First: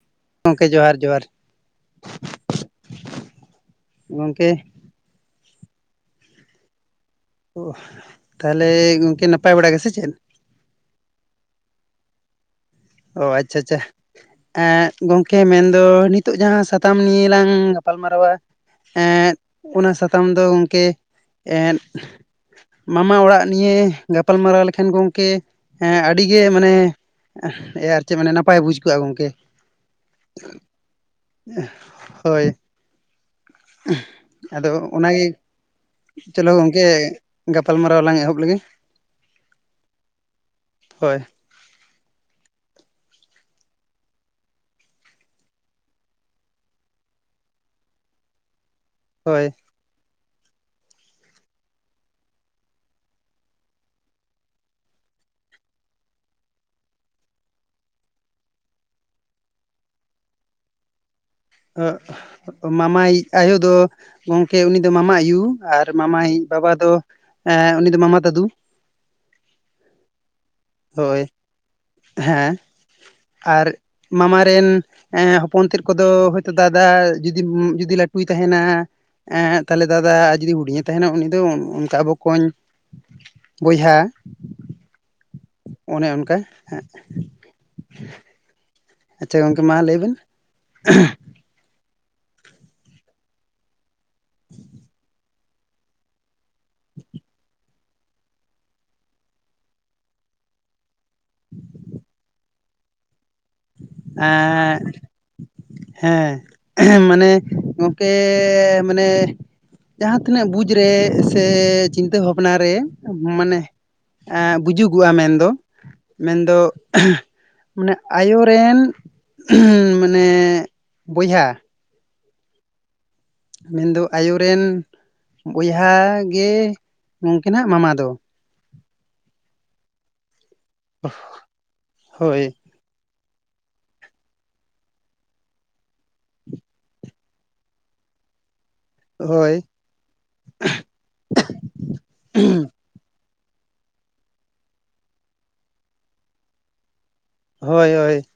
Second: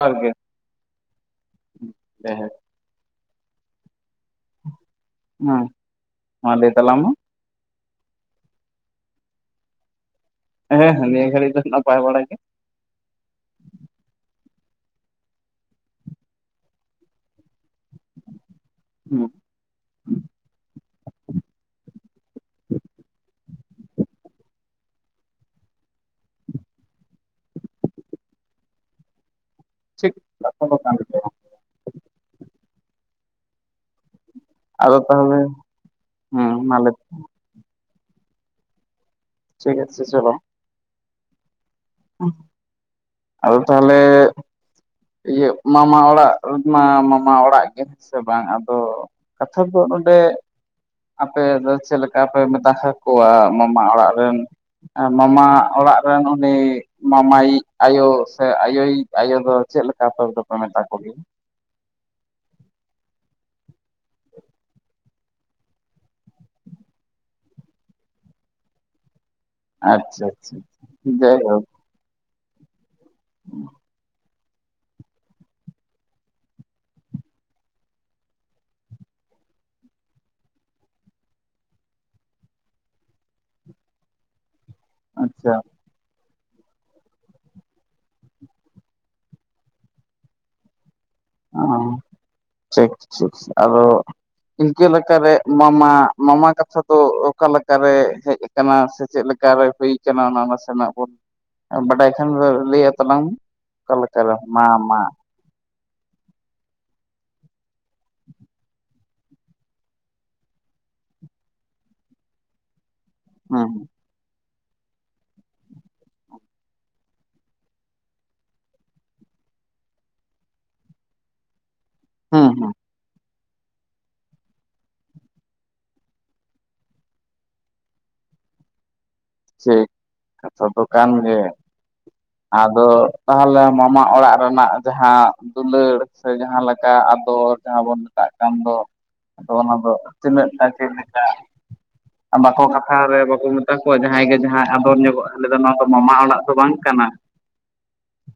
ᱡᱚᱦᱟᱨ ᱜᱮ ᱜᱚᱢᱠᱮ ᱡᱚᱦᱟᱨ ᱡᱚᱦᱟᱨ ᱡᱟᱭᱦᱳᱠ ᱜᱚᱢᱠᱮ ᱦᱩᱸ ᱢᱟ ᱞᱟᱹᱭ ᱛᱟᱞᱟᱝ ᱢᱮ ᱛᱟᱦᱚᱞᱮ ᱜᱚᱝᱠᱮ ᱱᱟᱯᱟᱭ ᱵᱟᱲᱟ ᱜᱮᱥᱮ ᱪᱮᱫ ᱦᱮᱸ ᱱᱤᱭᱟᱹ ᱜᱟᱹᱲᱤ ᱫᱚ ᱱᱟᱯᱟᱭ ᱵᱟᱲᱟ ᱜᱮ ᱮ ᱜᱚᱝᱠᱮ ᱢᱮᱱᱫᱚ ᱱᱤᱛᱚᱜ ᱡᱟᱦᱟᱸ ᱥᱟᱛᱟᱢ ᱱᱤᱭᱮᱞᱟᱝ ᱜᱟᱯᱟᱞᱢᱟᱨᱟᱣᱟ ᱦᱮᱸ ᱮᱸᱫ ᱚᱱᱟ ᱥᱟᱛᱟᱢ ᱫᱚ ᱜᱚᱢᱠᱮ ᱮᱫ ᱢᱟᱢᱟ ᱚᱲᱟᱜ ᱱᱤᱭᱟᱹ ᱜᱟᱯᱟᱞᱢᱟᱨᱟᱣ ᱞᱮᱠᱷᱟᱱ ᱜᱚᱝᱠᱮ ᱟᱹᱰᱤᱜᱮ ᱢᱟᱱᱮ ᱮ ᱟᱨ ᱪᱮᱫ ᱢᱟᱱᱮ ᱱᱟᱯᱟᱭ ᱵᱩᱡᱽ ᱠᱚᱜᱼᱟ ᱜᱚᱝᱠᱮ ᱴᱷᱤᱠ ᱠᱟᱛᱷᱟ ᱫᱚ ᱠᱟᱱ ᱜᱮᱭᱟ ᱦᱳᱭ ᱟᱫᱚ ᱚᱱᱟᱜᱮ ᱪᱚᱞᱚ ᱦᱮᱸ ᱢᱟ ᱜᱚᱝᱠᱮ ᱞᱟᱹᱭ ᱜᱟᱯᱟᱞᱢᱟ ᱰᱚ ᱞᱟᱝ ᱮᱦᱚᱵ ᱞᱮᱜᱮ ᱴᱷᱤᱠ ᱟᱪᱷᱮ ᱪᱚᱞᱚ᱾ ᱦᱳᱭ ᱟᱫᱚ ᱛᱟᱦᱚᱞᱮ ᱤᱭᱟᱹᱜ ᱢᱟᱢᱟ ᱚᱲᱟᱜ ᱢᱟ ᱢᱟᱢᱟ ᱚᱲᱟᱜ ᱜᱮᱸ ᱥᱮ ᱵᱟᱝ ᱟᱢ ᱛᱚ ᱦᱳᱭ ᱠᱟᱛᱷᱟ ᱫᱚ ᱱᱚᱰᱮ, [inaudible] ᱟᱯᱮ ᱫᱚ ᱪᱮᱜᱞᱮᱠᱟ ᱯᱮ ᱢᱮᱛᱟᱦᱟᱠᱚᱣᱟ ᱟᱠᱚᱣᱟ ᱢᱟᱢᱟ ᱚᱲᱟᱜ ᱨᱮᱱ, ᱢᱟᱢᱟ ᱚᱲᱟᱜ ᱨᱮᱱ᱾ ᱮᱱ ᱩᱱᱤ ᱢᱟᱢᱟᱭᱤᱡ ᱟᱭᱳ ᱥᱮ ᱟᱭᱳᱭᱤᱡ ᱟᱭᱳ ᱫᱚ ᱪᱮᱫ ᱞᱮᱠᱟ ᱟᱯᱮ ᱫᱚᱯᱮ ᱢᱮᱛᱟ ᱠᱚᱜᱮᱭᱟ᱾ ᱢᱟᱢᱟᱭᱤᱡ ᱟᱭᱳ ᱫᱚ ᱜᱚᱝᱠᱮ ᱩᱱᱤ ᱫᱚ ᱢᱟᱢᱟ ᱟᱭᱩ, ᱟᱨ ᱢᱟᱢᱟᱭᱤᱡ ᱵᱟᱵᱟ ᱫᱚ ᱮ ᱩᱱᱤ ᱫᱚ ᱢᱟᱢᱟ ᱫᱟᱫᱩ, ᱟᱪᱪᱷᱟ ᱟᱪᱪᱷᱟ ᱦᱳᱭ ᱡᱟᱭᱦᱳᱠ᱾ ᱦᱮᱸ ᱟᱨ ᱢᱟᱢᱟ, ᱨᱮᱱ ᱮᱸ ᱦᱚᱯᱚᱱ ᱛᱮᱫ ᱠᱚᱫᱚ ᱦᱚᱭᱛᱳ ᱫᱟᱫᱟ ᱡᱩᱫᱤ ᱡᱩᱫᱤ ᱞᱟᱹᱴᱩᱭ ᱛᱟᱦᱮᱱᱟ᱾ ᱦᱮᱸ ᱛᱟᱦᱞᱮ ᱫᱟᱫᱟ ᱡᱩᱫᱤ ᱦᱩᱰᱤᱧᱮ ᱛᱟᱦᱮᱱᱟ ᱩᱱᱤ ᱫᱚ ᱚᱱᱠᱟ ᱵᱚᱠᱚᱧ᱾ ᱵᱚᱭᱦᱟ ᱟᱪᱪᱷᱟ ᱚᱱᱮ ᱚᱱᱠᱟ, ᱦᱮ ᱟᱪᱪᱷᱟ ᱜᱚᱝᱠᱮ ᱢᱟ ᱞᱟᱹᱭᱵᱤᱱ [unintelligible] ᱚᱸ ᱴᱷᱤᱠ ᱴᱷᱤᱠ, ᱟᱫᱚ ᱤᱱᱠᱟᱹ ᱞᱮᱠᱟᱨᱮ, ᱢᱟᱢᱟ ᱢᱟᱢᱟ ᱠᱟᱛᱷᱟ ᱫᱚ ᱚᱠᱟ ᱞᱮᱠ ᱠᱟᱨᱮ ᱦᱮᱡ ᱟᱠᱟᱱᱟ ᱥᱮ, ᱪᱮᱫ ᱞᱮᱠᱟᱨᱮ ᱦᱩᱭ ᱠᱟᱱᱟ, ᱚᱱᱟ ᱱᱟᱥᱮᱱᱟᱜ ᱵᱚᱱ ᱵᱟᱰᱟᱭ ᱠᱷᱟᱱ ᱫᱚ ᱞᱟᱹᱭᱟ ᱛᱟᱞᱟᱝ ᱢᱮ, ᱚᱠᱟ ᱞᱮᱠᱟᱨᱮ ᱢᱟ ᱮᱸ ᱢᱟ [unintelligible] ᱢᱟᱱᱮ ᱜᱚᱝᱠᱮ ᱢᱟᱱᱮ ᱡᱟᱦᱟᱸ ᱛᱤᱱᱟᱹᱜ ᱵᱩᱡᱽ ᱨᱮ ᱥᱮ ᱪᱤᱱᱛᱟᱹ ᱵᱷᱟᱵᱽᱱᱟ ᱨᱮ ᱢᱟᱱᱮ ᱦᱩᱸ ᱵᱩᱡᱩᱜᱚᱜᱼᱟ ᱢᱮᱱ ᱫᱚ ᱢᱮᱱᱫᱚ, [unintelligible] ᱢᱟᱱᱮ ᱟᱭᱳ ᱨᱮᱱ [unintelligible] ᱢᱟᱱᱮ ᱵᱚᱭᱦᱟ, ᱦᱩᱸ ᱦᱩᱸ ᱢᱮᱱᱫᱚ ᱟᱭᱳ ᱨᱮᱱ ᱵᱚᱭᱦᱟ ᱜᱮ ᱜᱚᱝᱠᱮᱱᱟᱜ ᱢᱟᱢᱟ ᱫᱚ, ᱪᱮᱜ ᱟᱪᱰᱷᱟ ᱫᱚᱠᱟᱱ ᱜᱤ ᱦᱳᱭ ᱟᱫᱳ, ᱛᱟᱦᱚᱞᱮ ᱢᱟᱢᱟ ᱚᱲᱟᱜ ᱨᱮᱱᱟᱜ ᱡᱟᱦᱟᱸ ᱫᱩᱞᱟᱹᱲ, ᱥᱮ ᱡᱟᱦᱟᱸ ᱞᱮᱠᱟ ᱟᱫᱚᱨ ᱡᱟᱦᱟᱸ ᱵᱚᱱ ᱢᱮᱛᱟᱜ ᱟᱜ ᱠᱟᱱᱫᱚ ᱟᱫᱚ ᱦᱳᱭ ᱚᱱᱟ ᱫᱚ ᱛᱤᱱᱟᱹᱜ ᱴᱟᱠᱮᱢ ᱢᱮᱛᱟᱜ ᱟᱨ ᱵᱟᱠᱳ ᱠᱟᱛᱷᱟᱣ ᱨᱮ ᱢᱮᱛᱟ ᱠᱚᱣᱟ ᱡᱟᱦᱟᱸᱭ ᱜᱮ ᱡᱟᱦᱟᱸᱭ ᱟᱫᱚᱨ ᱧᱚᱜᱚᱜ ᱞᱮᱫᱟ ᱱᱚᱣᱟ ᱫᱚ ᱢᱟᱢᱟ ᱚᱲᱟᱜ ᱫᱚ ᱵᱟᱝ ᱠᱟᱱᱟ ᱾ ᱦᱳᱭ ᱦᱳᱭ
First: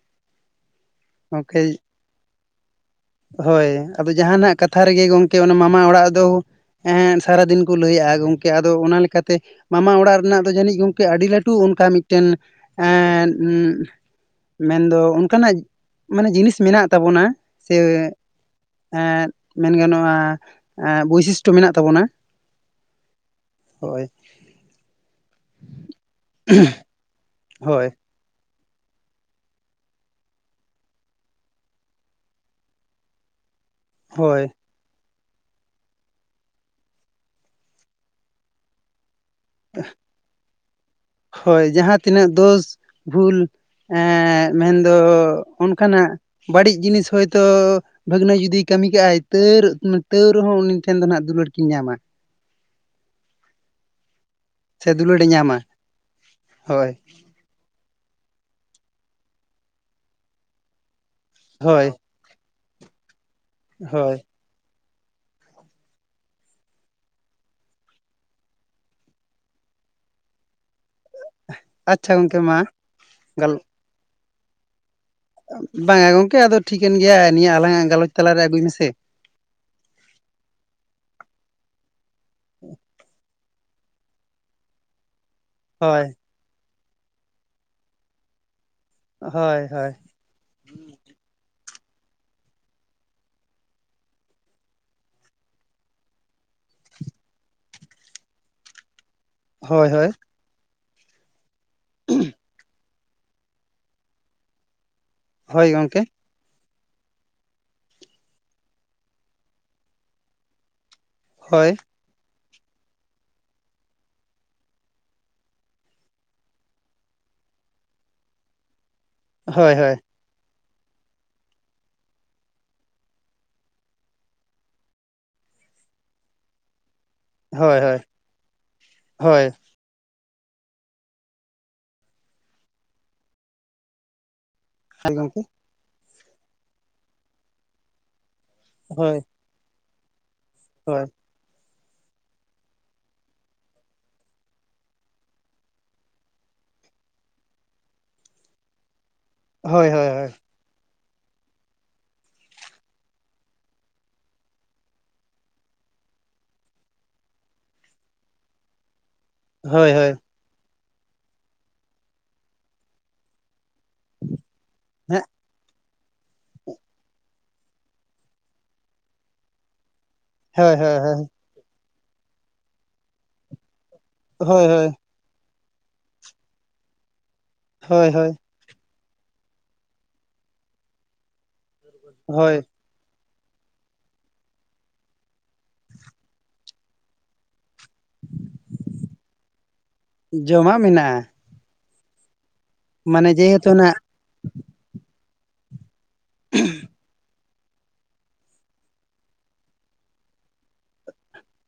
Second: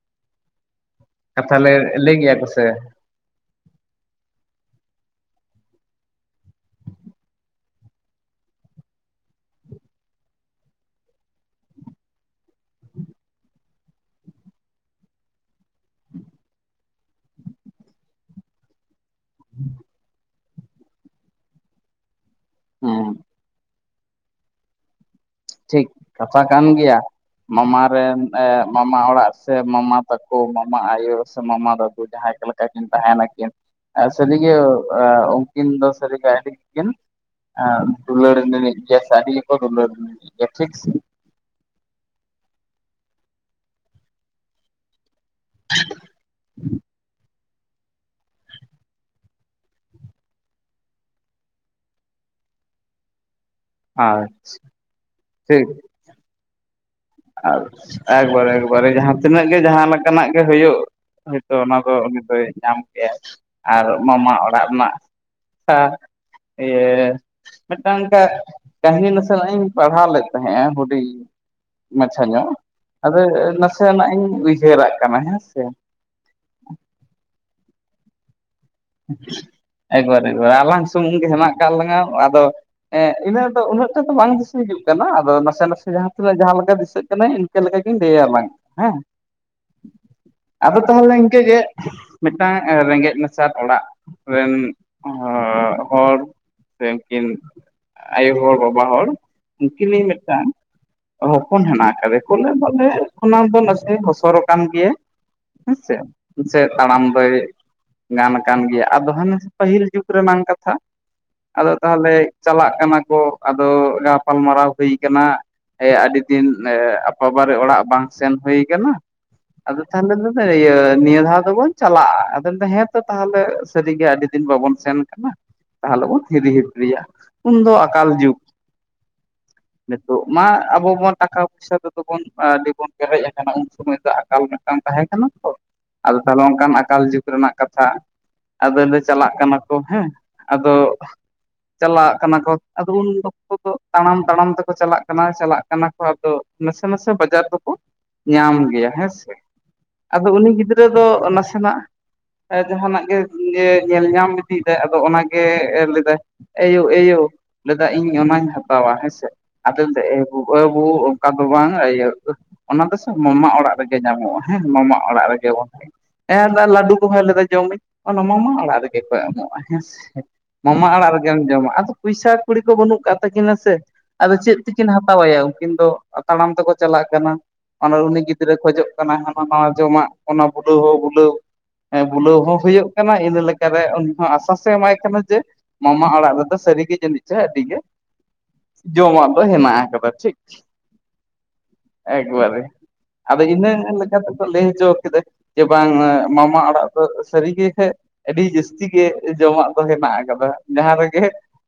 ᱠᱟᱛᱷᱟ ᱜᱚᱝᱠᱮ ᱞᱮ ᱞᱟᱹᱭ ᱜᱮᱭᱟ ᱠᱚᱥᱮ᱾ ᱦᱳᱭ ᱟᱫᱚ ᱡᱟᱦᱟᱱᱟᱜ ᱠᱟᱛᱷᱟ ᱨᱮᱜᱮ ᱜᱚᱝᱠᱮ ᱚᱱᱟ ᱢᱟᱢᱟ ᱚᱲᱟᱜ ᱫᱚ ᱮᱸ ᱥᱟᱨᱟᱫᱤᱱ ᱠᱚ ᱞᱟᱹᱭᱟᱜᱼᱟ, ᱜᱚᱝᱠᱮ ᱟᱫᱚ ᱚᱱᱟ ᱞᱮᱠᱟᱛᱮ ᱢᱟᱢᱟ ᱚᱲᱟᱜ ᱨᱮᱱᱟᱜ ᱫᱚ ᱡᱟᱹᱱᱤᱡ ᱜᱚᱝᱠᱮ ᱟᱹᱰᱤ ᱞᱟᱹᱴᱩ ᱚᱱᱠᱟ ᱢᱤᱫᱴᱮᱱ ᱮᱸ ᱩᱸᱜ᱾ ᱢᱮᱱᱫᱚ ᱚᱱᱠᱟᱱᱟᱜ ᱢᱟᱱᱮ ᱡᱤᱱᱤᱥ ᱢᱮᱱᱟᱜ ᱛᱟᱵᱚᱱᱟ ᱾ ᱥᱮ ᱮᱸ ᱢᱮᱱ ᱜᱟᱱᱚᱜᱼᱟ ᱵᱳᱭᱥᱤᱥᱴᱚ ᱢᱮᱱᱟᱜ ᱛᱟᱵᱚᱱᱟ᱾ ᱦᱮᱸ ᱦᱳᱭ ᱴᱷᱤᱠ ᱠᱟᱛᱷᱟ ᱠᱟᱱ ᱜᱮᱭᱟ, ᱢᱟᱢᱟ ᱦᱳᱭ ᱨᱮᱱ ᱮ ᱢᱟᱢᱟ ᱚᱲᱟᱜ ᱥᱮ, ᱢᱟᱢᱟ ᱛᱟᱠᱚ ᱢᱟᱢᱟ ᱟᱭᱳ ᱥᱮ ᱢᱟᱢᱟ ᱫᱟᱹᱫᱩ ᱡᱟᱦᱟᱸᱭ ᱠᱚ ᱞᱮᱠᱟ ᱠᱤᱱ ᱛᱟᱦᱮᱱᱟᱠᱤᱱ᱾ ᱟᱨ ᱦᱳᱭ ᱥᱟᱞᱤᱭᱟᱹ ᱟᱹ ᱩᱱᱠᱤᱱ ᱫᱚ ᱥᱟᱹᱨᱤᱜᱮ ᱟᱹᱰᱤᱠᱤᱱ ᱟᱹ ᱫᱩᱞᱟᱹᱲ ᱱᱤᱱᱤᱜ ᱜᱮᱭᱟ ᱥᱮ ᱟᱹᱰᱤ [unintelligible] ᱥᱮ ᱦᱳᱭ ᱡᱟᱦᱟᱸᱛᱤᱱᱟᱹᱜ ᱫᱳᱥ ᱵᱷᱩᱞ ᱮ ᱢᱮᱱᱫᱚ ᱚᱱᱠᱟᱱᱟᱜ ᱵᱟᱹᱲᱤᱡ ᱡᱤᱱᱤᱥ ᱦᱳᱭᱛᱳ ᱵᱷᱟᱹᱜᱽᱱᱟᱹ ᱡᱩᱫᱤᱭ ᱠᱟᱹᱢᱤ ᱠᱟᱜᱼᱟᱭ ᱛᱟᱨ ᱛᱟᱹᱣ ᱨᱮᱦᱚᱸ ᱩᱱᱤ ᱴᱷᱮᱱ ᱫᱚ ᱦᱟᱸᱜ ᱫᱩᱞᱟᱹᱲ ᱠᱤᱱ ᱧᱟᱢᱟ [unintelligible] ᱟᱭ ᱥᱮ ᱫᱩᱞᱟᱹᱲᱮ ᱧᱟᱢᱟ ᱦᱳᱭ ᱟᱨ ᱮᱠᱵᱟᱨᱮ ᱮᱠᱵᱟᱨᱮ ᱡᱟᱦᱟᱸ ᱛᱤᱱᱟᱹᱜ ᱜᱮ ᱡᱟᱦᱟᱸ ᱞᱮᱠᱟᱱᱟᱜ ᱜᱮ ᱦᱩᱭᱩᱜ ᱦᱳᱭᱛᱳ ᱚᱱᱟ ᱦᱳᱭ ᱫᱚ ᱩᱱᱤ ᱫᱚᱭ ᱧᱟᱢ ᱠᱮᱭᱟ ᱟᱨ ᱦᱳᱭ ᱢᱟᱢᱟ ᱚᱲᱟᱜ ᱨᱮᱱᱟᱜ [unintelligible] ᱤᱭᱟᱹ ᱢᱤᱫᱴᱟᱝ ᱚᱝᱠᱟ ᱠᱟᱹᱦᱟᱹᱱᱤ ᱱᱟᱥᱮᱱᱟᱜ ᱤᱧ ᱯᱟᱲᱦᱟᱣ ᱞᱮᱫ ᱛᱟᱦᱮᱸᱜᱼᱟ ᱦᱩᱰᱤᱧ ᱟᱪᱪᱷᱟ ᱢᱟᱪᱷᱟ ᱜᱚᱝᱠᱮ ᱧᱚᱜ ᱢᱟ ᱟᱫᱚ ᱜᱟᱞ ᱱᱟᱥᱮ ᱱᱟᱜ ᱤᱧ ᱩᱭᱦᱟᱹᱨᱟ ᱵᱟᱝᱟ ᱜᱚᱝᱠᱮ ᱟᱫᱚ ᱴᱷᱤᱠᱟᱹᱱ ᱜᱮᱭᱟ ᱱᱤᱭᱟᱹ ᱟᱞᱟᱝᱟᱜ ᱜᱟᱞᱚᱪ ᱛᱟᱞᱟᱨᱮ ᱟᱹᱜᱩᱭ ᱢᱮᱥᱮ ᱮᱠᱵᱟᱨ ᱟᱞᱟᱝ ᱥᱩᱢᱩᱝ ᱜᱮ ᱦᱮᱱᱟᱜ ᱠᱟᱫ ᱞᱟᱝ-ᱟ ᱟᱫᱚ ᱤᱱᱟᱹ ᱩᱱᱟᱹᱜ ᱴᱟ ᱫᱚ ᱵᱟᱝ ᱫᱤᱥᱟᱹᱦᱤᱡᱩᱜ ᱠᱟᱱᱟ ᱟᱫᱚ ᱱᱟᱥᱮ ᱱᱟᱥᱮ ᱦᱳᱭ ᱡᱟᱦᱟᱸ ᱛᱤᱱᱟᱹᱜ ᱡᱟᱦᱟᱸ ᱞᱮᱠᱟ ᱫᱤᱥ ᱤᱱᱠᱟᱹ ᱞᱮᱠᱟ ᱜᱤᱧ ᱞᱟᱹᱭᱟ ᱵᱟᱝ ᱦᱮᱸ ᱦᱳᱭ ᱦᱳᱭ ᱟᱫᱚ ᱛᱟᱦᱟᱞᱮ ᱤᱱᱠᱟᱹ ᱜᱮ ᱢᱤᱫᱴᱟᱝ ᱨᱮᱸᱜᱮᱡ ᱱᱟᱪ ᱪᱟᱨ ᱚᱲᱟᱜ ᱨᱮᱱ ᱦᱚᱲ ᱥᱮ ᱩᱱᱠᱤᱱ ᱟᱭᱳ ᱦᱚᱲ ᱵᱟᱵᱟ ᱦᱚᱲ ᱦᱳᱭ ᱩᱱᱠᱤᱱᱤᱧ ᱦᱳᱭ ᱢᱤᱫᱴᱟᱝ ᱦᱚᱯᱚᱱ ᱦᱮᱱᱟᱜ ᱟᱠᱟᱫᱟᱮ ᱠᱚᱠᱮ ᱵᱚᱞᱮ ᱠᱷᱚᱱᱟᱜ ᱫᱚ ᱱᱟᱥᱮ ᱦᱚᱥᱚᱨ ᱟᱠᱟᱱᱟ ᱜᱮᱭᱟ ᱦᱳᱭ ᱦᱮᱪᱮ ᱜᱚᱝᱠᱮ ᱥᱮ ᱛᱟᱲᱟᱢᱫᱚᱭ ᱜᱟᱱ ᱟᱠᱟᱱ ᱜᱮᱭᱟ ᱟᱫᱚ ᱦᱟᱱᱮ ᱯᱟᱹᱦᱤᱞ ᱡᱩᱜᱽ ᱨᱮᱱᱟᱝ ᱠᱟᱛᱷᱟ ᱦᱳᱭ ᱟᱫᱚ ᱛᱟᱦᱚᱞᱮ ᱪᱟᱞᱟᱜ ᱠᱟᱱᱟ ᱠᱚ ᱟᱫᱚ ᱜᱟᱯᱟᱞᱢᱟᱨᱟᱣ ᱦᱩᱭ ᱠᱟᱱᱟ ᱟᱭᱟᱜ ᱟᱹᱰᱤ ᱫᱤᱱ ᱟᱯᱟᱵᱟᱨᱮ ᱚᱲᱟᱜ ᱵᱟᱝ ᱥᱮᱱ ᱦᱩᱭ ᱠᱟᱱᱟ ᱦᱳᱭ ᱟᱫᱚ ᱦᱳᱭ ᱛᱟᱦᱚᱞᱮ ᱞᱮᱫᱟᱣ ᱱᱤᱭᱟᱹ ᱫᱷᱟᱣ ᱫᱚᱵᱚᱱ ᱪᱟᱞᱟᱜᱼᱟ ᱟᱫᱚ ᱞᱮᱭ ᱫᱟᱭ ᱦᱮᱸ ᱛᱟᱦᱚᱞᱮ ᱥᱟᱹᱨᱤᱜᱮ ᱟᱹᱰᱤ ᱫᱤᱱ ᱵᱟᱵᱚᱱ ᱥᱮᱱ ᱠᱟᱱᱟ ᱛᱟᱦᱚᱞᱮ ᱵᱚᱱ ᱦᱤᱨᱤ ᱦᱤᱯᱨᱤᱭᱟ ᱩᱱᱫᱚ ᱦᱳᱭ ᱦᱳᱭ ᱟᱠᱟᱞ ᱡᱩᱜᱽ ᱦᱳᱭ ᱛᱚ ᱢᱟ ᱟᱵᱚ ᱵᱚᱱ ᱴᱟᱠᱟ ᱯᱚᱭᱥᱟ ᱛᱮᱫᱚ ᱵᱚᱱ ᱟᱹᱰᱤᱵᱚᱱ ᱯᱮᱨᱮᱡ ᱠᱟᱱᱟ ᱩᱱ ᱥᱚᱢᱚᱭ ᱫᱚ ᱟᱠᱟᱞ ᱛᱟᱦᱮᱸ ᱠᱟᱱᱟ ᱜᱚᱝᱠᱮ ᱛᱚ ᱟᱫᱚ ᱛᱟᱦᱚᱞᱮ ᱚᱱᱠᱟᱱ ᱟᱠᱟᱞ ᱡᱩᱜᱽ ᱨᱮᱱᱟᱜ ᱠᱟᱛᱷᱟ ᱟᱫᱚ ᱞᱮ ᱦᱳᱭ ᱪᱟᱞᱟᱜ ᱠᱟᱱᱟ ᱠᱚ ᱦᱮᱸ ᱟᱫᱚ ᱦᱳᱭ ᱪᱟᱞᱟᱜ ᱠᱟᱱᱟ ᱠᱚ ᱟᱫᱚ ᱩᱱ ᱚᱠᱛᱚ ᱫᱚ ᱛᱟᱲᱟᱢ ᱛᱟᱲᱟᱢ ᱛᱮᱠᱚ ᱪᱟᱞᱟᱜ ᱠᱟᱱᱟ ᱪᱟᱞᱟᱜ ᱠᱟᱱᱟ ᱠᱚ ᱟᱫᱚ ᱱᱟᱥᱮ ᱱᱟᱥᱮ ᱵᱟᱡᱟᱨ ᱫᱚᱠᱚ ᱧᱟᱢ ᱜᱮᱭᱟ ᱦᱮᱸ ᱥᱮ ᱦᱳᱭ ᱦᱳᱭ ᱦᱳᱭ ᱫᱚ ᱱᱟᱥᱮᱱᱟᱜ ᱡᱟᱦᱟᱱᱟᱜ ᱜᱮ ᱧᱮᱞ ᱧᱟᱢ ᱤᱫᱤᱭᱮᱫᱟᱭ ᱟᱫᱚ ᱚᱱᱟᱜᱮ ᱞᱟᱹᱭ ᱫᱟᱭ ᱮᱭᱳ ᱮᱭᱳ ᱞᱟᱹᱭᱫᱟ ᱤᱧ ᱚᱱᱟᱧ ᱦᱟᱛᱟᱣᱟ ᱦᱮᱸᱥᱮ ᱟᱫᱚ ᱦᱳᱭ ᱦᱳᱭ ᱞᱟᱹᱭ ᱫᱟ ᱦᱮᱸ ᱮᱜᱳ ᱚ ᱚᱱᱠᱟ ᱫᱚ ᱵᱟᱝ ᱤᱭᱟᱹ ᱚᱱᱟ ᱫᱚ ᱥᱮ ᱢᱟᱢᱟ ᱚᱲᱟᱜ ᱨᱮᱜᱮ ᱧᱟᱢᱚᱜᱼᱟ ᱦᱮᱸ ᱢᱟᱢᱟ ᱚᱲᱟᱜ ᱨᱮᱜᱮ ᱵᱚᱱ ᱦᱮᱸ ᱞᱟᱹᱰᱩ ᱞᱮᱫᱟ ᱡᱚᱢᱟᱹᱧ ᱚᱱᱟ ᱢᱟᱢᱟ ᱚᱲᱟᱜ ᱨᱮᱜᱮ ᱠᱚ ᱮᱢᱚᱜᱼᱟ ᱦᱮᱸ ᱥᱮ ᱦᱳᱭ ᱢᱟᱢᱟ ᱚᱲᱟᱜ ᱦᱳᱭ ᱨᱮᱜᱮᱢ ᱡᱚᱢᱟ ᱟᱫᱚ ᱯᱚᱭᱥᱟ ᱠᱩᱲᱤ ᱠᱚ ᱵᱟᱹᱱᱩᱜ ᱠᱟᱫ ᱛᱟᱹᱠᱤᱱᱟ ᱥᱮ ᱟᱫᱚ ᱪᱮᱫ ᱦᱳᱭ ᱦᱳᱭ ᱛᱮᱠᱤᱱ ᱦᱳᱭ ᱦᱟᱛᱟᱣᱟᱭᱟ ᱩᱱᱠᱤᱱ ᱫᱚ ᱛᱟᱲᱟᱢ ᱛᱮᱠᱚ ᱪᱟᱞᱟᱜ ᱠᱟᱱᱟ ᱟᱨ ᱦᱳᱭ ᱩᱱᱤ ᱦᱳᱭ ᱜᱤᱫᱽᱨᱟᱹ ᱠᱷᱚᱡᱚᱜ ᱦᱟᱱᱟ ᱱᱟᱣᱟ ᱡᱚᱢᱟᱜ ᱚᱱᱟ ᱵᱩᱞᱟᱹᱣ ᱦᱚᱸ ᱵᱩᱞᱟᱹᱣ ᱵᱩᱞᱟᱹᱣ ᱦᱚᱸ ᱦᱳᱭ ᱦᱩᱭᱩᱜ ᱠᱟᱱᱟ ᱤᱱᱟᱹ ᱞᱮᱠᱟᱨᱮ ᱩᱱᱤ ᱦᱚᱸ ᱟᱥᱥᱟᱥᱮ ᱮᱢᱟᱭ ᱠᱟᱱᱟ ᱡᱮ ᱢᱟᱢᱟ ᱚᱲᱟᱜ ᱨᱮᱫᱚ ᱥᱟᱹᱨᱤᱜᱮ ᱡᱟᱹᱱᱤᱡ ᱪᱚ ᱟᱹᱰᱤ ᱜᱮ ᱡᱚᱢᱟᱜ ᱫᱚ ᱦᱮᱱᱟᱜ ᱟᱠᱟᱫᱟ ᱴᱷᱤᱠ ᱡᱚᱢᱟᱜ ᱢᱮᱱᱟᱜᱼᱟ ᱮᱠᱵᱟᱨᱮ ᱢᱟᱱᱮ ᱟᱫᱚ ᱤᱱᱟᱹ ᱡᱮᱦᱮᱛᱩ ᱱᱟᱜ ᱞᱮᱠᱟ ᱛᱮᱠᱚ ᱞᱟᱹᱭ ᱦᱚᱪᱚ ᱠᱮᱫᱟ ᱡᱮ ᱵᱟᱝ ᱢᱟᱢᱟ ᱚᱲᱟᱜ ᱫᱚ ᱥᱟᱹᱨᱤᱜᱮ ᱠᱷᱟᱡ ᱟᱹᱰᱤ ᱡᱟᱹᱥᱛᱤ ᱜᱮ ᱡᱚᱢᱟᱜ ᱫᱚ ᱦᱮᱱᱟᱜ ᱟᱠᱟᱫᱟ ᱡᱟᱦᱟᱸ ᱨᱮᱜᱮ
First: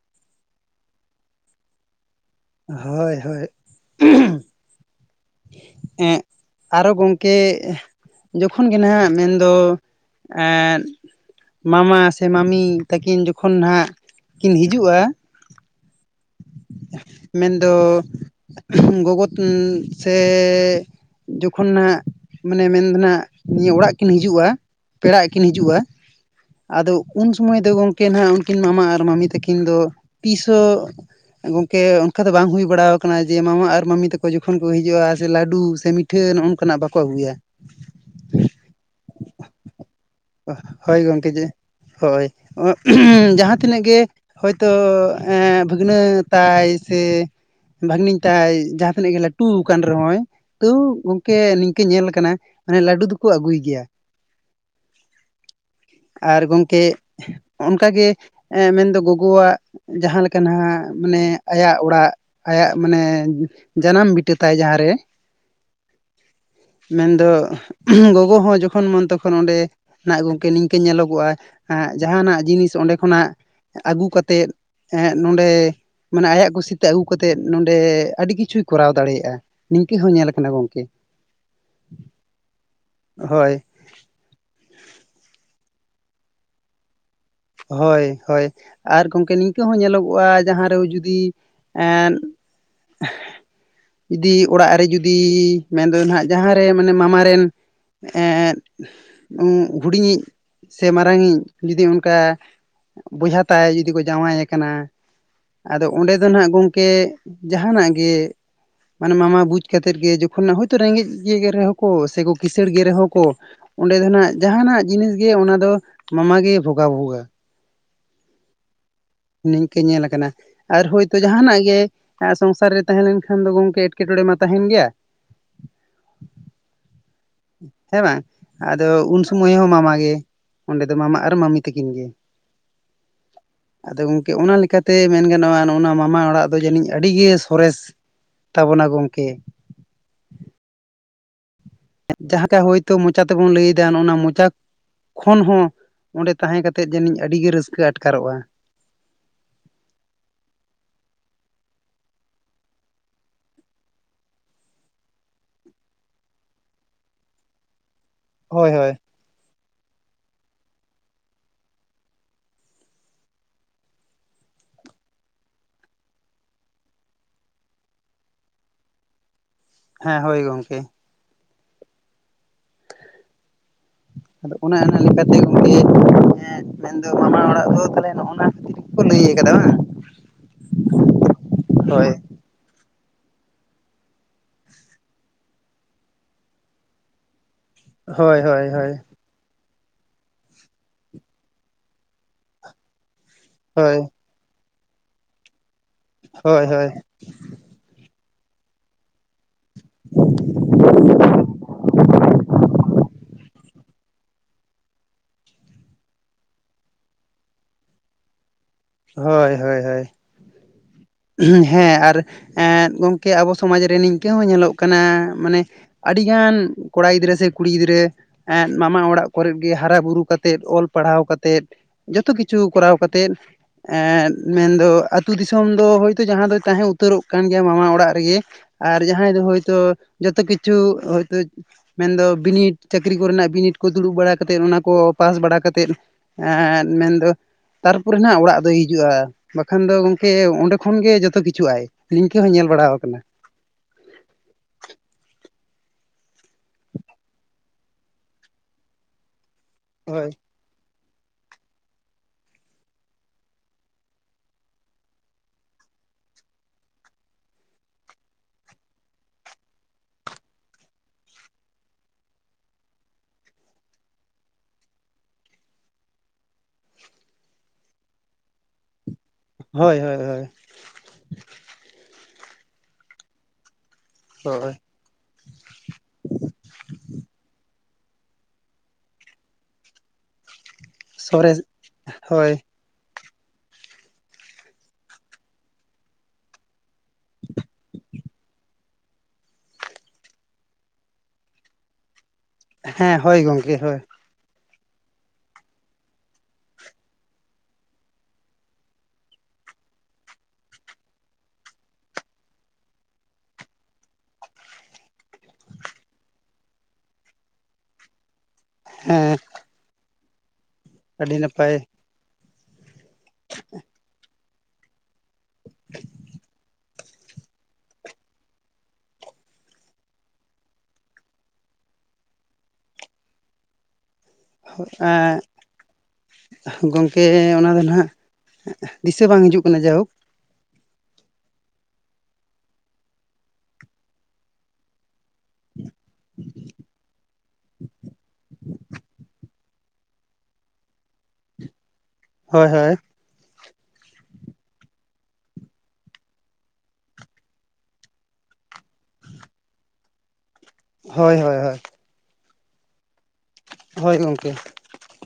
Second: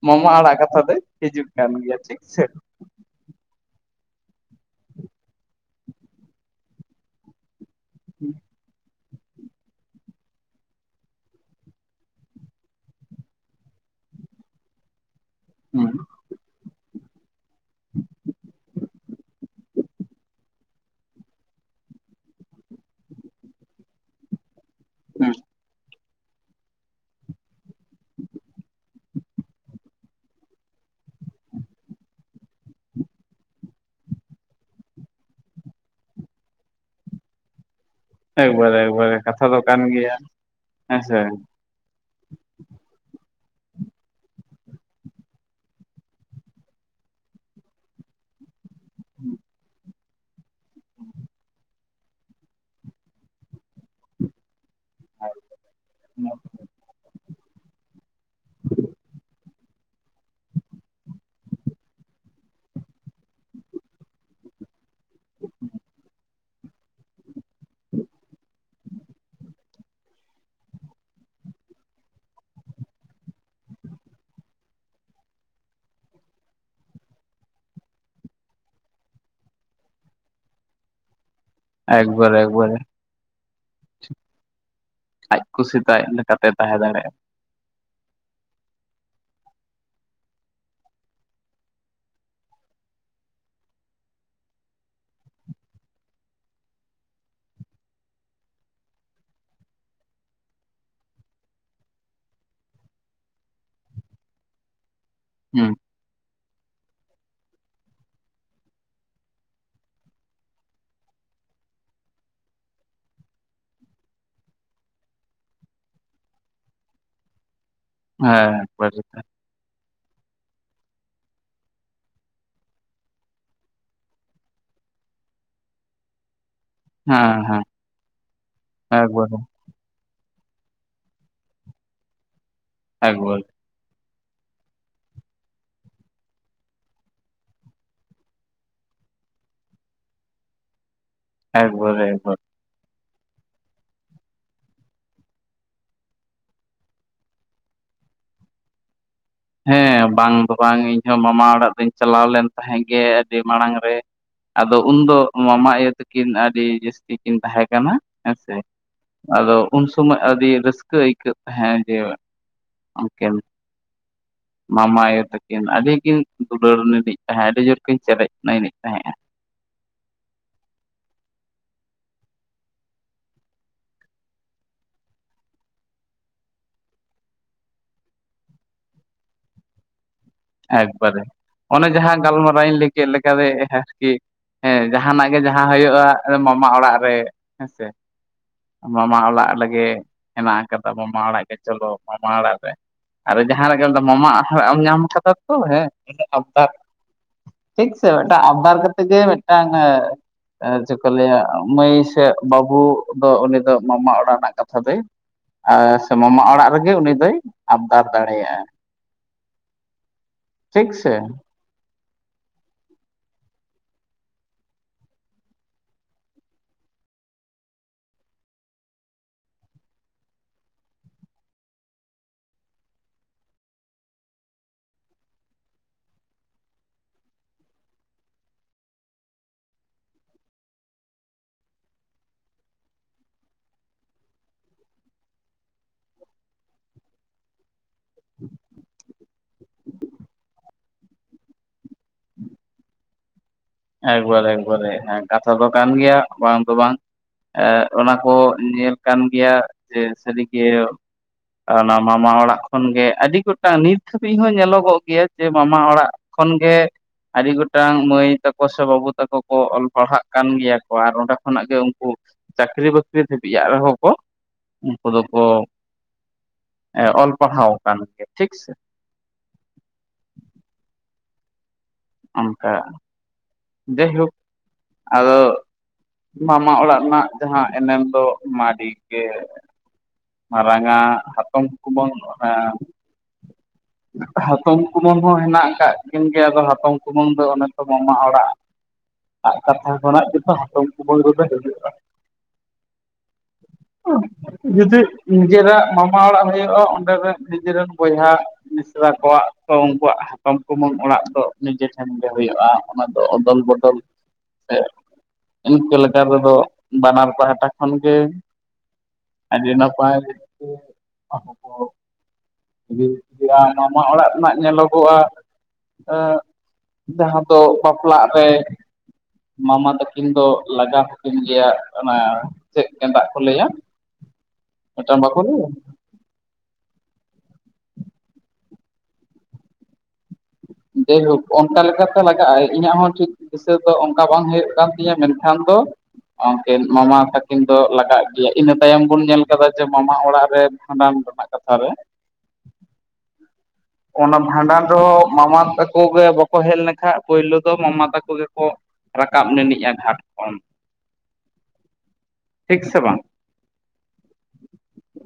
ᱢᱟᱢᱟ ᱟᱲᱟᱜ ᱠᱟᱛᱷᱟ ᱠᱟᱛᱷᱟ ᱛᱮ ᱦᱤᱡᱩᱜ ᱠᱟᱱ ᱜᱮᱭᱟ ᱴᱷᱤᱠ ᱥᱮ ᱦᱳᱭ ᱦᱳᱭ ᱟᱨᱦᱚ ᱜᱚᱝᱠᱮ ᱡᱚᱠᱷᱚᱱ ᱜᱮ ᱱᱟᱦᱱᱟᱜ ᱢᱮᱱᱫᱚ ᱮᱸᱫ ᱢᱟᱢᱟ ᱥᱮ ᱢᱟᱢᱤ ᱛᱟᱹᱠᱤᱱ ᱡᱚᱠᱷᱚᱱ ᱦᱟᱸᱜ ᱠᱤᱱ ᱦᱤᱡᱩᱜᱼᱟ [unintelligible] ᱢᱮᱱᱫᱚ ᱜᱚᱜᱚ ᱥᱮ ᱡᱚᱠᱷᱚᱱ ᱱᱟᱟᱜ ᱢᱟᱱᱮ ᱢᱮᱱ ᱫᱚ ᱟᱜ ᱱᱤᱭᱟᱹ ᱚᱲᱟᱜ ᱠᱤᱱ ᱦᱤᱡᱩᱜᱼᱟ ᱯᱮᱲᱟ ᱦᱩᱸ ᱠᱤᱱ ᱦᱤᱡᱩᱜᱼᱟ ᱟᱫᱚ ᱩᱱ ᱥᱚᱢᱚᱭ ᱫᱚ ᱜᱚᱢᱠᱮ ᱦᱟᱸᱜ ᱩᱱᱠᱤᱱ ᱢᱟᱢᱟ ᱟᱨ ᱢᱟᱢᱢᱤ ᱛᱟᱹᱠᱤᱱ ᱫᱚ ᱛᱤᱥ ᱦᱚᱸ ᱜᱚᱝᱠᱮ ᱚᱱᱠᱟ ᱫᱚ ᱵᱟᱝ ᱦᱩᱭ ᱵᱟᱲᱟ ᱟᱠᱟᱱᱟ ᱡᱮ ᱢᱟᱢᱟ ᱟᱨ ᱢᱟᱹᱱᱢᱤ ᱛᱟᱠᱚ ᱡᱚᱠᱷᱚᱱ ᱠᱚ ᱦᱤᱡᱩᱜᱼᱟ ᱥᱮ ᱞᱟᱹᱰᱩ ᱥᱮ ᱢᱤᱴᱷᱟᱹ ᱱᱚᱜᱼ ᱱᱚᱝᱠᱟᱱᱟᱜ ᱵᱟᱠᱚ ᱟᱹᱜᱩᱭᱟ ᱮᱠᱵᱟᱨᱮ ᱮᱠᱵᱟᱨᱮ ᱠᱟᱛᱷᱟ ᱫᱚ ᱠᱟᱱ ᱜᱮᱭᱟ ᱦᱳᱭ ᱦᱮᱸᱥᱮ ᱜᱚᱝᱠᱮ ᱡᱮ ᱦᱳᱭ ᱡᱟᱦᱟᱸ ᱛᱤᱱᱟᱹᱜ ᱜᱮ ᱦᱳᱭᱛᱳ ᱵᱷᱟᱹᱜᱽᱱᱟᱹ ᱛᱟᱭ ᱥᱮ ᱵᱷᱟᱜᱱᱤᱧ ᱛᱟᱭ ᱡᱟᱦᱟᱸ ᱛᱤᱱᱟᱹᱜ ᱜᱮ ᱞᱟᱹᱩ ᱞᱟᱹᱴᱩ ᱟᱠᱟᱱ ᱨᱮᱦᱚᱸᱭ ᱛᱟᱹᱣ ᱜᱚᱝᱠᱮ ᱱᱤᱝᱠᱟᱹ ᱧᱮᱞ ᱠᱟᱱᱟ ᱢᱟᱱᱮ ᱞᱟᱹᱰᱩ ᱫᱚᱠᱚ ᱟᱹᱜᱩᱭ ᱜᱮᱭᱟ [unintelligible] [unintelligible] ᱟᱨ ᱜᱚᱝᱠᱮ ᱚᱱᱠᱟᱜᱮ ᱢᱮᱱᱫᱚ ᱜᱚᱜᱚᱣᱟᱜ ᱡᱟᱦᱟᱸᱮ ᱞᱮᱠᱟ ᱱᱟᱦᱟᱜ ᱢᱟᱱᱮ ᱟᱭᱟᱜ ᱚᱲᱟᱜ ᱟᱭᱟᱜ ᱢᱟᱱᱮ ᱡᱟᱱᱟᱢ ᱵᱤ ᱤᱴᱟᱹ ᱛᱟᱭ ᱡᱟᱦᱟᱸ ᱨᱮ [unintelligible] ᱢᱮᱱᱫᱚ ᱜᱚᱜᱚ ᱦᱚᱸ ᱡᱚᱠᱷᱚᱱ ᱢᱚᱱ ᱛᱚᱠᱷᱚᱱ ᱚᱸᱰᱮ ᱦᱟᱸᱜ ᱜᱚᱢᱠᱮ ᱱᱤᱝᱠᱟᱹ ᱧᱮᱞᱚᱜᱚᱜᱼᱟ ᱡᱟᱦᱟᱱᱟᱜ ᱡᱤᱱᱤᱥ ᱚᱸᱰᱮ ᱠᱷᱚᱱᱟᱜ ᱟᱹᱜᱩ ᱠᱟᱛᱮᱫ ᱱᱚᱰᱮ ᱢᱟᱱᱮ ᱟᱭᱟᱜ ᱠᱩᱥᱤᱛᱮ ᱟᱹᱜᱩ ᱠᱟᱛᱮᱜ ᱱᱚᱰᱮ ᱟᱹᱰᱤ ᱠᱤᱪᱷᱩᱭ ᱠᱚᱨᱟᱣ ᱫᱟᱲᱮᱭᱟᱜᱼᱟ ᱱᱤᱝᱠᱟᱹ ᱦᱚᱸ ᱧᱮᱞᱞᱟ ᱠᱟᱱᱟ ᱜᱚᱝᱠᱮ ᱮᱠᱵᱟᱨᱮ ᱮᱠᱵᱟᱨᱮ ᱠᱟᱛᱮ ᱛᱟᱦᱮᱸ ᱫᱟᱲᱭᱟᱜᱼᱟ ᱦᱳᱭ ᱦᱳᱭ ᱟᱨ ᱜᱚᱢᱠᱮ ᱱᱤᱝᱠᱟᱹ ᱦᱚᱸ ᱧᱮᱞᱚᱜᱚᱜᱼᱟ ᱡᱟᱦᱟᱸ ᱨᱮ ᱡᱩᱫᱤ ᱮᱸᱜ ᱡᱩᱫᱤ ᱚᱲᱟᱜ ᱨᱮ ᱡᱩᱫᱤ ᱢᱮᱱᱫᱚ ᱱᱟᱜ ᱡᱟᱦᱟᱸᱨᱮ ᱢᱟᱱᱮ ᱢᱟᱢᱟ ᱨᱮᱱ ᱮᱸᱫ ᱦᱩᱰᱤᱧᱤᱡ ᱥᱮ ᱢᱟᱨᱟᱝᱤᱡ ᱡᱩᱫᱤ ᱚᱱᱠᱟ ᱵᱚᱭᱦᱟ ᱛᱟᱭ ᱡᱩᱫᱤ ᱠᱚ ᱡᱟᱶᱟᱭᱮ ᱠᱟᱱᱟ ᱦᱩᱸ ᱟᱫᱚ ᱚᱸᱰᱮ ᱫᱚ ᱱᱟᱜ ᱜᱚᱝᱠᱮ ᱡᱟᱦᱟᱱᱟᱜ ᱜᱮ ᱢᱟᱱᱮ ᱢᱟᱢᱟ ᱵᱩᱡᱽ ᱠᱟᱛᱮᱫ ᱜᱮ ᱡᱚᱠᱷᱚᱱ ᱦᱳᱭᱛᱳ ᱨᱮᱸᱜᱮᱡ ᱨᱮᱦᱚᱸ ᱠᱚ ᱥᱮ ᱠᱤᱥᱟᱹᱬ ᱜᱮ ᱨᱮᱦᱚᱸ ᱠᱚ ᱚᱸᱰᱮ ᱫᱚ ᱱᱟᱜ ᱡᱟᱦᱱᱟᱜ ᱡᱤᱱᱤᱥ ᱜᱮ ᱚᱱᱟ ᱫᱚ ᱢᱟᱢᱟ ᱜᱮ ᱵᱷᱜᱟ ᱵᱷᱚᱜᱟ ᱦᱮᱸ ᱱᱤᱝᱠᱟᱹ ᱧᱮᱞᱟᱠᱟᱱᱟ ᱟᱨ ᱦᱳᱭᱛᱳ ᱡᱟᱦᱟᱱᱟᱜ ᱜᱮ ᱥᱚᱝᱥᱟᱨ ᱨᱮ ᱛᱟᱦᱮᱸ ᱞᱮᱱᱠᱷᱟᱱ ᱫᱚ ᱜᱚᱝᱠᱮ ᱮᱴᱠᱮᱴᱚᱬᱮ ᱢᱟ ᱛᱟᱦᱮᱱ ᱜᱮᱭᱟ ᱦᱮᱸ ᱵᱟᱝ ᱟᱫᱚ ᱩᱱ ᱮᱠᱵᱟᱨᱮ ᱥᱩᱚᱢᱚᱭ ᱦᱚᱸ ᱢᱟᱢᱟ ᱜᱮ ᱚᱸᱰᱮ ᱫᱚ ᱢᱟᱢᱟ ᱟᱨ ᱢᱟᱢᱤ ᱛᱟᱹᱠᱤᱱ ᱜᱮ ᱦᱮᱸᱵᱚᱞ ᱟᱫᱚ ᱜᱚᱢᱠᱮ ᱚᱱᱟ ᱞᱮᱠᱟᱛᱮ ᱢᱮᱱ ᱜᱟᱱᱚᱜᱼᱟᱜᱼ ᱱᱚᱣᱟ ᱢᱟᱢᱟ ᱚᱲᱟᱜ ᱫᱚ ᱡᱟᱹᱱᱤᱡ ᱟᱹᱰᱤᱜᱮ ᱥᱚᱨᱮᱥ ᱛᱟᱵᱚᱱᱟ ᱜᱚᱝᱠᱮ ᱮᱠᱵᱟᱨᱮ ᱮᱠᱵᱟᱨ ᱡᱤᱛᱚ ᱢᱚᱪᱟ ᱛᱮᱵᱚᱱ ᱞᱟᱹᱭᱮᱫᱟ ᱚᱱᱟ ᱢᱚᱪᱟ ᱠᱷᱚᱱ ᱦᱚᱸ ᱚᱸᱰᱮ ᱛᱟᱦᱮᱸ ᱠᱟᱛᱮᱜ ᱡᱟᱹᱱᱤᱡ ᱟᱹᱰᱤᱜᱮ ᱨᱟᱹᱥᱠᱟᱹ ᱟᱴᱠᱟᱨᱚᱜᱼᱟ ᱦᱮᱸ ᱵᱟᱝ ᱫᱚ ᱵᱟᱝ ᱤᱧᱦᱚ ᱢᱟᱢᱟ ᱚᱲᱟᱜ ᱫᱚᱧ ᱪᱟᱞᱟᱣ ᱞᱮᱱ ᱛᱟᱦᱮᱸᱜ ᱜᱮ ᱟᱹᱰᱤ ᱢᱟᱲᱟᱝ ᱨᱮ ᱟᱫᱚ ᱩᱱᱫᱚ ᱢᱟᱢᱟ ᱤᱭᱟᱹ ᱛᱮᱠᱤᱱ ᱟᱹᱰᱤ ᱡᱟᱹᱥᱛᱤ ᱠᱤᱱ ᱛᱟᱦᱮᱸ ᱠᱟᱱᱟ᱾ ᱦᱮᱸ ᱥᱮ ᱦᱳᱭ ᱦᱳᱭ ᱟᱫᱚ ᱩᱱ ᱥᱚᱢᱚᱭ ᱟᱹᱰᱤ ᱨᱟᱹᱥᱠᱟᱹ ᱟᱹᱭᱠᱟᱹᱜ ᱛᱟᱦᱮᱸᱜ ᱡᱮ ᱩᱱᱠᱤᱱ᱾ [unintelligible] ᱢᱟᱢᱟ ᱟᱭᱳ ᱛᱟᱹᱠᱤᱱ ᱟᱹᱰᱤ ᱠᱤᱱ ᱫᱩᱞᱟᱹᱲ ᱞᱤᱫᱤᱧ ᱛᱟᱦᱮᱸᱱᱟ ᱟᱹᱰᱤ ᱡᱳᱨ ᱠᱤᱱ ᱪᱮᱨᱮᱡ ᱮᱱᱜ ᱛᱟᱦᱮᱸᱼᱟ᱾ ᱦᱮᱸ ᱦᱳᱭ ᱜᱚᱢᱠᱮ [unintelligible] ᱟᱫᱚ ᱚᱱᱮ ᱚᱱᱟ ᱞᱮᱠᱟᱛᱮ ᱜᱚᱸᱠᱮ ᱛᱮᱦᱮᱝ ᱫᱚ ᱢᱟᱢᱟ ᱚᱞᱟᱜ ᱫᱩᱣᱟᱨ ᱯᱟᱞᱮ ᱱᱚᱻᱱᱟ ᱠᱷᱟᱛᱤᱨ ᱜᱮᱠᱚ ᱞᱟᱹᱭ ᱟᱠᱟᱫᱟ᱾ ᱵᱟᱝ [unintelligible] ᱮᱠᱵᱟᱨᱮ ᱚᱱᱮ ᱦᱳᱭ ᱡᱟᱦᱟᱸ ᱜᱟᱞᱢᱟᱨᱟᱣᱤᱧ ᱞᱟᱹᱭ ᱪᱮᱫ ᱞᱮᱠᱟᱛᱮ ᱟᱨᱠᱤ ᱡᱟᱦᱱᱟᱜ ᱜᱮ ᱡᱟᱦᱟᱸ ᱦᱩᱭᱩᱜᱼᱟ ᱢᱟᱢᱟ ᱚᱲᱟᱜ ᱨᱮ ᱦᱮᱸ ᱥᱮ ᱦᱳᱭ ᱦᱳᱭ ᱦᱳᱭ ᱢᱟᱢᱟ ᱚᱲᱟᱜ ᱞᱟᱹᱜᱤᱫ ᱜᱮ ᱦᱮᱱᱟᱜ ᱟᱠᱟᱫᱟ ᱢᱟᱢᱟ ᱟᱲᱟᱜ ᱜᱮ ᱪᱚᱞᱚ ᱢᱟᱢᱟ ᱚᱲᱟᱜ ᱨᱮ ᱟᱨ ᱡᱟᱦᱟᱸ ᱨᱮᱜᱮ ᱦᱳᱭ ᱢᱮᱱᱫᱚ ᱢᱟᱢᱟ ᱮᱢ ᱧᱟᱢ ᱟᱠᱟᱫᱟ ᱛᱚ ᱦᱮᱸ ᱟᱨ ᱦᱳᱭ ᱦᱳᱭ ᱴᱷᱤᱠ ᱥᱮ ᱢᱤᱫᱴᱟᱝ ᱟᱵᱫᱟᱨ ᱠᱟᱛᱮ ᱜᱮ ᱢᱤᱫᱴᱟᱝ ᱪᱮᱫ ᱠᱚ ᱞᱟᱹᱭᱟ ᱢᱟᱹᱭ ᱥᱮ ᱵᱟᱹᱵᱩ ᱫᱚ ᱩᱱᱤ ᱫᱚ ᱢᱟᱢᱟ ᱚᱲᱟᱜ ᱨᱮᱱᱟᱜ ᱠᱟᱛᱷᱟ ᱫᱚᱭ ᱟ ᱥᱮ ᱢᱟᱢᱟ ᱚᱲᱟᱜ ᱨᱮᱜᱮ ᱩᱱᱤ ᱫᱚᱭ ᱟᱵᱽᱫᱟᱨ ᱫᱟᱲᱮᱭᱟᱜᱼᱟ᱾ ᱦᱳᱭ ᱦᱳᱭ ᱦᱳᱭ ᱴᱷᱤᱠ ᱥᱮ ᱦᱩᱸ ᱦᱮᱸ ᱟᱨ ᱦᱮᱸ ᱜᱚᱝᱠᱮ ᱟᱵᱚ ᱥᱚᱢᱟᱡᱽ ᱨᱮ ᱱᱤᱝᱠᱟᱹ ᱦᱚᱸ ᱧᱮᱞᱚᱜ ᱠᱟᱱ ᱜᱤᱫᱽᱨᱟᱹ ᱥᱮ ᱠᱩᱲᱤ ᱜᱤᱫᱽᱨᱟᱹ ᱢᱟᱢᱟ ᱚᱲᱟᱜ ᱠᱚᱨᱮ ᱜᱮ ᱦᱟᱨᱟᱼ ᱵᱩᱨᱩ ᱠᱟᱛᱮᱫ ᱚᱞ ᱯᱟᱲᱦᱟᱣ ᱠᱟᱛᱮᱫ ᱡᱚᱛ ᱛᱚ ᱠᱤᱪᱷᱩ ᱠᱚᱨᱟᱣ ᱠᱟᱛᱮᱫ ᱮᱸᱜ ᱢᱮᱱᱫᱚ ᱟᱹᱛᱩ ᱫᱤᱥᱚᱢ ᱫᱚ ᱦᱳᱭᱛᱳ ᱡᱟᱦᱟᱸ ᱫᱚ ᱛᱟᱦᱮᱸ ᱩᱛᱟᱹᱨᱚᱜ ᱠᱟᱱ ᱜᱮᱭᱟ ᱢᱟᱢᱟ ᱚᱲᱟᱜ ᱨᱮᱜᱮ ᱟᱨ ᱡᱟᱦᱟᱸᱭ ᱫᱚ ᱦᱳᱭᱛᱚ ᱡᱚᱛᱚ ᱠᱤᱪᱷᱩ ᱦᱚᱭᱛᱳ ᱢᱮᱱᱫᱚ ᱵᱤᱱᱤᱰ ᱪᱟᱹᱠᱨᱤ ᱠᱚᱨᱮᱱᱟᱜ ᱵᱤᱱᱤᱰ᱾ ᱠᱚ ᱫᱩᱲᱩᱵ ᱵᱟᱲᱟ ᱠᱟᱛᱮ ᱚᱱᱟ ᱠᱚ ᱯᱟᱥ ᱵᱟᱲᱟ ᱠᱟᱛᱮᱫ ᱮ ᱢᱮᱱᱫᱚ ᱛᱟᱨᱯᱚᱨᱮ ᱱᱟᱜ ᱚᱲᱟᱜ ᱫᱚᱭ ᱦᱤᱡᱩᱜᱼᱟ ᱵᱟᱠᱷᱟᱱ ᱫᱚ ᱜᱚᱢᱠᱮ ᱚᱸᱰᱮ ᱠᱷᱚᱱᱜᱮ ᱡᱚᱛᱚ ᱠᱤᱪᱷᱩ ᱟᱭ ᱱᱤᱝᱠᱟᱹ ᱦᱚᱸᱭ ᱧᱮᱞ ᱵᱟᱲᱟ ᱠᱟᱱᱟ ᱮᱠᱵᱟᱨᱮ ᱮᱠᱵᱟᱨᱮ ᱠᱟᱛᱷᱟ ᱫᱚ ᱠᱟᱱ ᱜᱮᱭᱟ ᱵᱟᱝ ᱫᱚ ᱵᱟᱝ ᱮ ᱚᱱᱟ ᱠᱚ ᱧᱮᱞ ᱠᱟᱱ ᱜᱮᱭᱟ ᱡᱮ ᱦᱳᱭ ᱥᱟᱹᱨᱤᱜᱮ ᱚᱱᱟ ᱢᱟᱢᱟ ᱚᱲᱟᱜ ᱠᱷᱚᱱᱜᱮ ᱟᱹᱰᱤ ᱜᱚᱴᱟᱝ ᱱᱤᱛ ᱫᱷᱟᱹᱵᱤᱡ ᱦᱚᱸ ᱧᱮᱞᱚᱜᱚᱜ ᱜᱮᱭᱟ ᱡᱮ ᱢᱟᱢᱟ ᱚᱲᱟᱜ ᱠᱷᱚᱱ ᱜᱮ ᱟᱹᱰᱤ ᱜᱚᱴᱟᱝ ᱢᱟᱹᱭ ᱛᱟᱠᱚ ᱥᱮ ᱵᱟᱹᱵᱩ ᱛᱟᱠᱚ ᱠᱚ ᱨᱮᱭᱟᱜ ᱨᱮᱦᱚᱸ ᱠᱚ ᱩᱱᱠᱩ ᱫᱚᱠᱚ ᱚᱞ ᱯᱟᱲᱦᱟᱣ ᱟᱠᱟᱱ ᱜᱮ ᱴᱷᱤᱠ ᱥᱮ ᱦᱳᱭ ᱦᱳᱭ ᱦᱳᱭ ᱚᱱᱠᱟ ᱡᱟᱭ ᱦᱩᱠ ᱦᱳᱭ ᱟᱫᱚ ᱢᱟᱢᱟ ᱚᱲᱟᱜ ᱨᱮᱱᱟᱜ ᱡᱟᱦᱟᱸ ᱮᱱᱮᱢ ᱫᱚ ᱢᱟᱞᱤᱠ ᱜᱮ ᱢᱟᱨᱟᱝ ᱟᱜ ᱥᱚᱨᱮᱥ ᱦᱟᱛᱚᱢ ᱠᱩᱢᱟᱹᱝ ᱦᱳᱭ ᱚᱞᱟᱜ [inaudible] ᱦᱟᱛᱚᱢ ᱠᱩᱢᱟᱹᱝ ᱦᱚᱸ ᱢᱮᱱᱟᱜ ᱠᱟᱜ ᱠᱤᱱ ᱜᱮᱭᱟ ᱟᱫᱚ ᱦᱟᱛᱚᱢ ᱠᱩᱢᱟᱹᱝ ᱫᱚ ᱚᱱᱮ ᱛᱮ ᱢᱟᱢᱟ ᱚᱲᱟᱜ ᱟ ᱠᱟᱛᱷᱟ ᱠᱷᱚᱱᱟᱜ ᱜᱮᱫᱚ ᱦᱟᱴᱚᱢ ᱠᱩᱢᱟᱹᱝ ᱨᱮᱫᱚ ᱦᱤᱡᱩᱜ-ᱟ᱾ ᱦᱮᱸ ᱦᱳᱭ ᱜᱚᱢᱠᱮ ᱦᱳᱭ ᱡᱩᱫᱤ ᱱᱤᱡᱮᱨᱟᱜ ᱢᱟᱢᱟ ᱚᱲᱟᱜ ᱦᱩᱭᱩᱜᱼᱟ ᱚᱸᱰᱮ ᱨᱮᱱ ᱱᱤᱡᱮᱨᱮᱱ ᱵᱚᱭᱦᱟ ᱢᱤᱥᱨᱟ ᱠᱚᱣᱟᱜ ᱠᱚ ᱩᱱᱠᱩᱣᱟᱜ ᱦᱟᱛᱚᱢ ᱠᱩᱢᱟᱹᱝ ᱚᱲᱟᱜ ᱫᱚ ᱱᱤᱡᱮ ᱴᱷᱮᱱ ᱜᱮ ᱦᱩᱭᱩᱜᱼᱟ ᱚᱱᱟ ᱫᱚ ᱚᱫᱚᱞ ᱵᱚᱫᱚᱞ ᱥᱮ [inaudible] ᱤᱱᱠᱟᱹ ᱞᱮᱠᱟ ᱛᱮᱫᱚ ᱵᱟᱱᱟᱨ ᱯᱟᱦᱴᱟ ᱠᱷᱚᱱᱜᱮ ᱦᱮᱸ [unintelligible] ᱟᱹᱰᱤ ᱱᱟᱯᱟᱭ ᱤᱼᱟ ᱢᱟᱢᱟ ᱚᱲᱟᱜ ᱨᱮᱱᱟᱜ ᱧᱮᱞᱚᱜᱼᱟ ᱡᱟᱦᱟᱸ ᱫᱚ ᱵᱟᱯᱞᱟᱜ ᱨᱮ ᱢᱟᱢᱟ ᱛᱟᱹᱠᱤᱱ ᱫᱚ ᱞᱟᱜᱟᱣ ᱦᱚᱠᱤᱱ ᱜᱮᱭᱟ ᱚᱱᱟ ᱪᱮᱫ ᱜᱮᱸᱫᱟᱜ ᱠᱚ ᱞᱟᱹᱭᱟ ᱢᱤᱫᱴᱟᱱ ᱵᱟᱠᱚ ᱞᱟᱹᱭᱟ ᱜᱚᱢᱠᱮ ᱚᱱᱟ ᱫᱚ ᱱᱟᱦᱜ ᱫᱤᱥᱟᱹ ᱵᱟᱝ ᱦᱤᱡᱩᱜ ᱠᱟᱱᱟ ᱡᱟᱭᱦᱳᱠ ᱡᱟᱭᱦᱳᱠ ᱚᱱᱠᱟ ᱞᱮᱠᱟᱛᱮ ᱞᱟᱜᱟᱜ ᱟᱭ ᱤᱧᱟᱹᱜ ᱦᱚᱸ ᱴᱷᱤᱠ ᱫᱤᱥᱟᱹ ᱫᱚ ᱚᱱᱠᱟ ᱵᱟᱝ ᱦᱩᱭᱩᱜ ᱠᱟᱱ ᱛᱤᱧᱟᱹ ᱢᱮᱱᱠᱷᱟᱱ ᱠᱷᱟᱱ ᱫᱚ ᱩᱱᱠᱤᱱ ᱢᱟᱢᱟ ᱛᱟᱹᱠᱤᱱ ᱫᱚ ᱞᱟᱜᱟᱜ ᱜᱮᱭᱟ ᱤᱱᱟᱹ ᱛᱟᱭᱚᱢ ᱵᱚᱱ ᱧᱮᱞ ᱠᱟᱫᱟ ᱡᱮ ᱢᱟᱢᱟ ᱚᱲᱟᱜ ᱨᱮᱱ ᱵᱷᱟᱸᱰᱟᱱ ᱨᱮᱱᱟᱜ ᱠᱟᱛᱷᱟ ᱨᱮ ᱦᱳᱭ ᱦᱳᱭ ᱚᱱᱟ ᱵᱷᱟᱸᱰᱟᱱ ᱨᱮᱦᱚᱸ ᱢᱟᱢᱟ ᱛᱟᱠᱚ ᱜᱮ ᱵᱟᱠᱚ ᱦᱮᱡ ᱞᱮᱱᱠᱷᱟ ᱯᱳᱭᱞᱳ ᱫᱚ ᱢᱟᱢᱟ ᱛᱟᱠᱚ ᱜᱮᱠᱚ ᱨᱟᱠᱟᱵ ᱱᱤᱱᱤᱡᱼᱟ ᱜᱷᱟᱴ ᱠᱷᱚᱱ ᱦᱳᱭ ᱦᱳᱭ ᱦᱳᱭ ᱴᱷᱤᱠ ᱥᱮ ᱵᱟᱝ ᱦᱳᱭ ᱜᱚᱢᱠᱮ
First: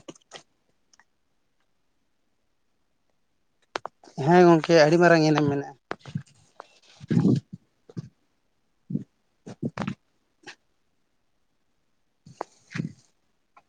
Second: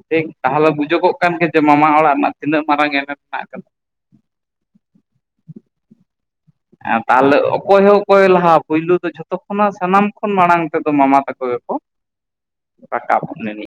ᱴᱷᱤᱠ ᱛᱟᱦᱚᱞᱮ ᱵᱩᱡ ᱵᱩᱡᱳᱜᱚᱜ ᱠᱟᱱ ᱜᱮᱭᱟ ᱡᱮ ᱢᱟᱢᱟ ᱚᱲᱟᱜ ᱨᱮᱱᱟᱜ ᱛᱤᱱᱟᱹᱜ ᱢᱟᱨᱟᱝ ᱮᱱᱮᱢ ᱢᱮᱱᱟᱜ ᱟᱠᱟᱫᱟ ᱦᱮᱸ ᱜᱚᱢᱠᱮ ᱟᱹᱰᱤ ᱢᱟᱨᱟᱝ ᱮᱱᱮᱢ ᱢᱮᱱᱟᱜᱼᱟ ᱛᱟᱦᱚᱞᱮ ᱚᱠᱚᱭ ᱦᱚᱸ ᱚᱠᱚᱭᱮ ᱞᱟᱦᱟ ᱯᱳᱭᱞᱳ ᱫᱚ ᱡᱷᱚᱛᱚ ᱠᱷᱚᱱᱟᱜ ᱥᱟᱱᱟᱢ ᱠᱷᱚᱱ ᱢᱟᱲᱟᱝ ᱛᱮ ᱫᱚ ᱢᱟᱢᱟ ᱛᱚᱠᱚ ᱜᱮᱠᱚ ᱨᱟᱠᱟᱵᱟ ᱡᱟᱹᱱᱤᱡ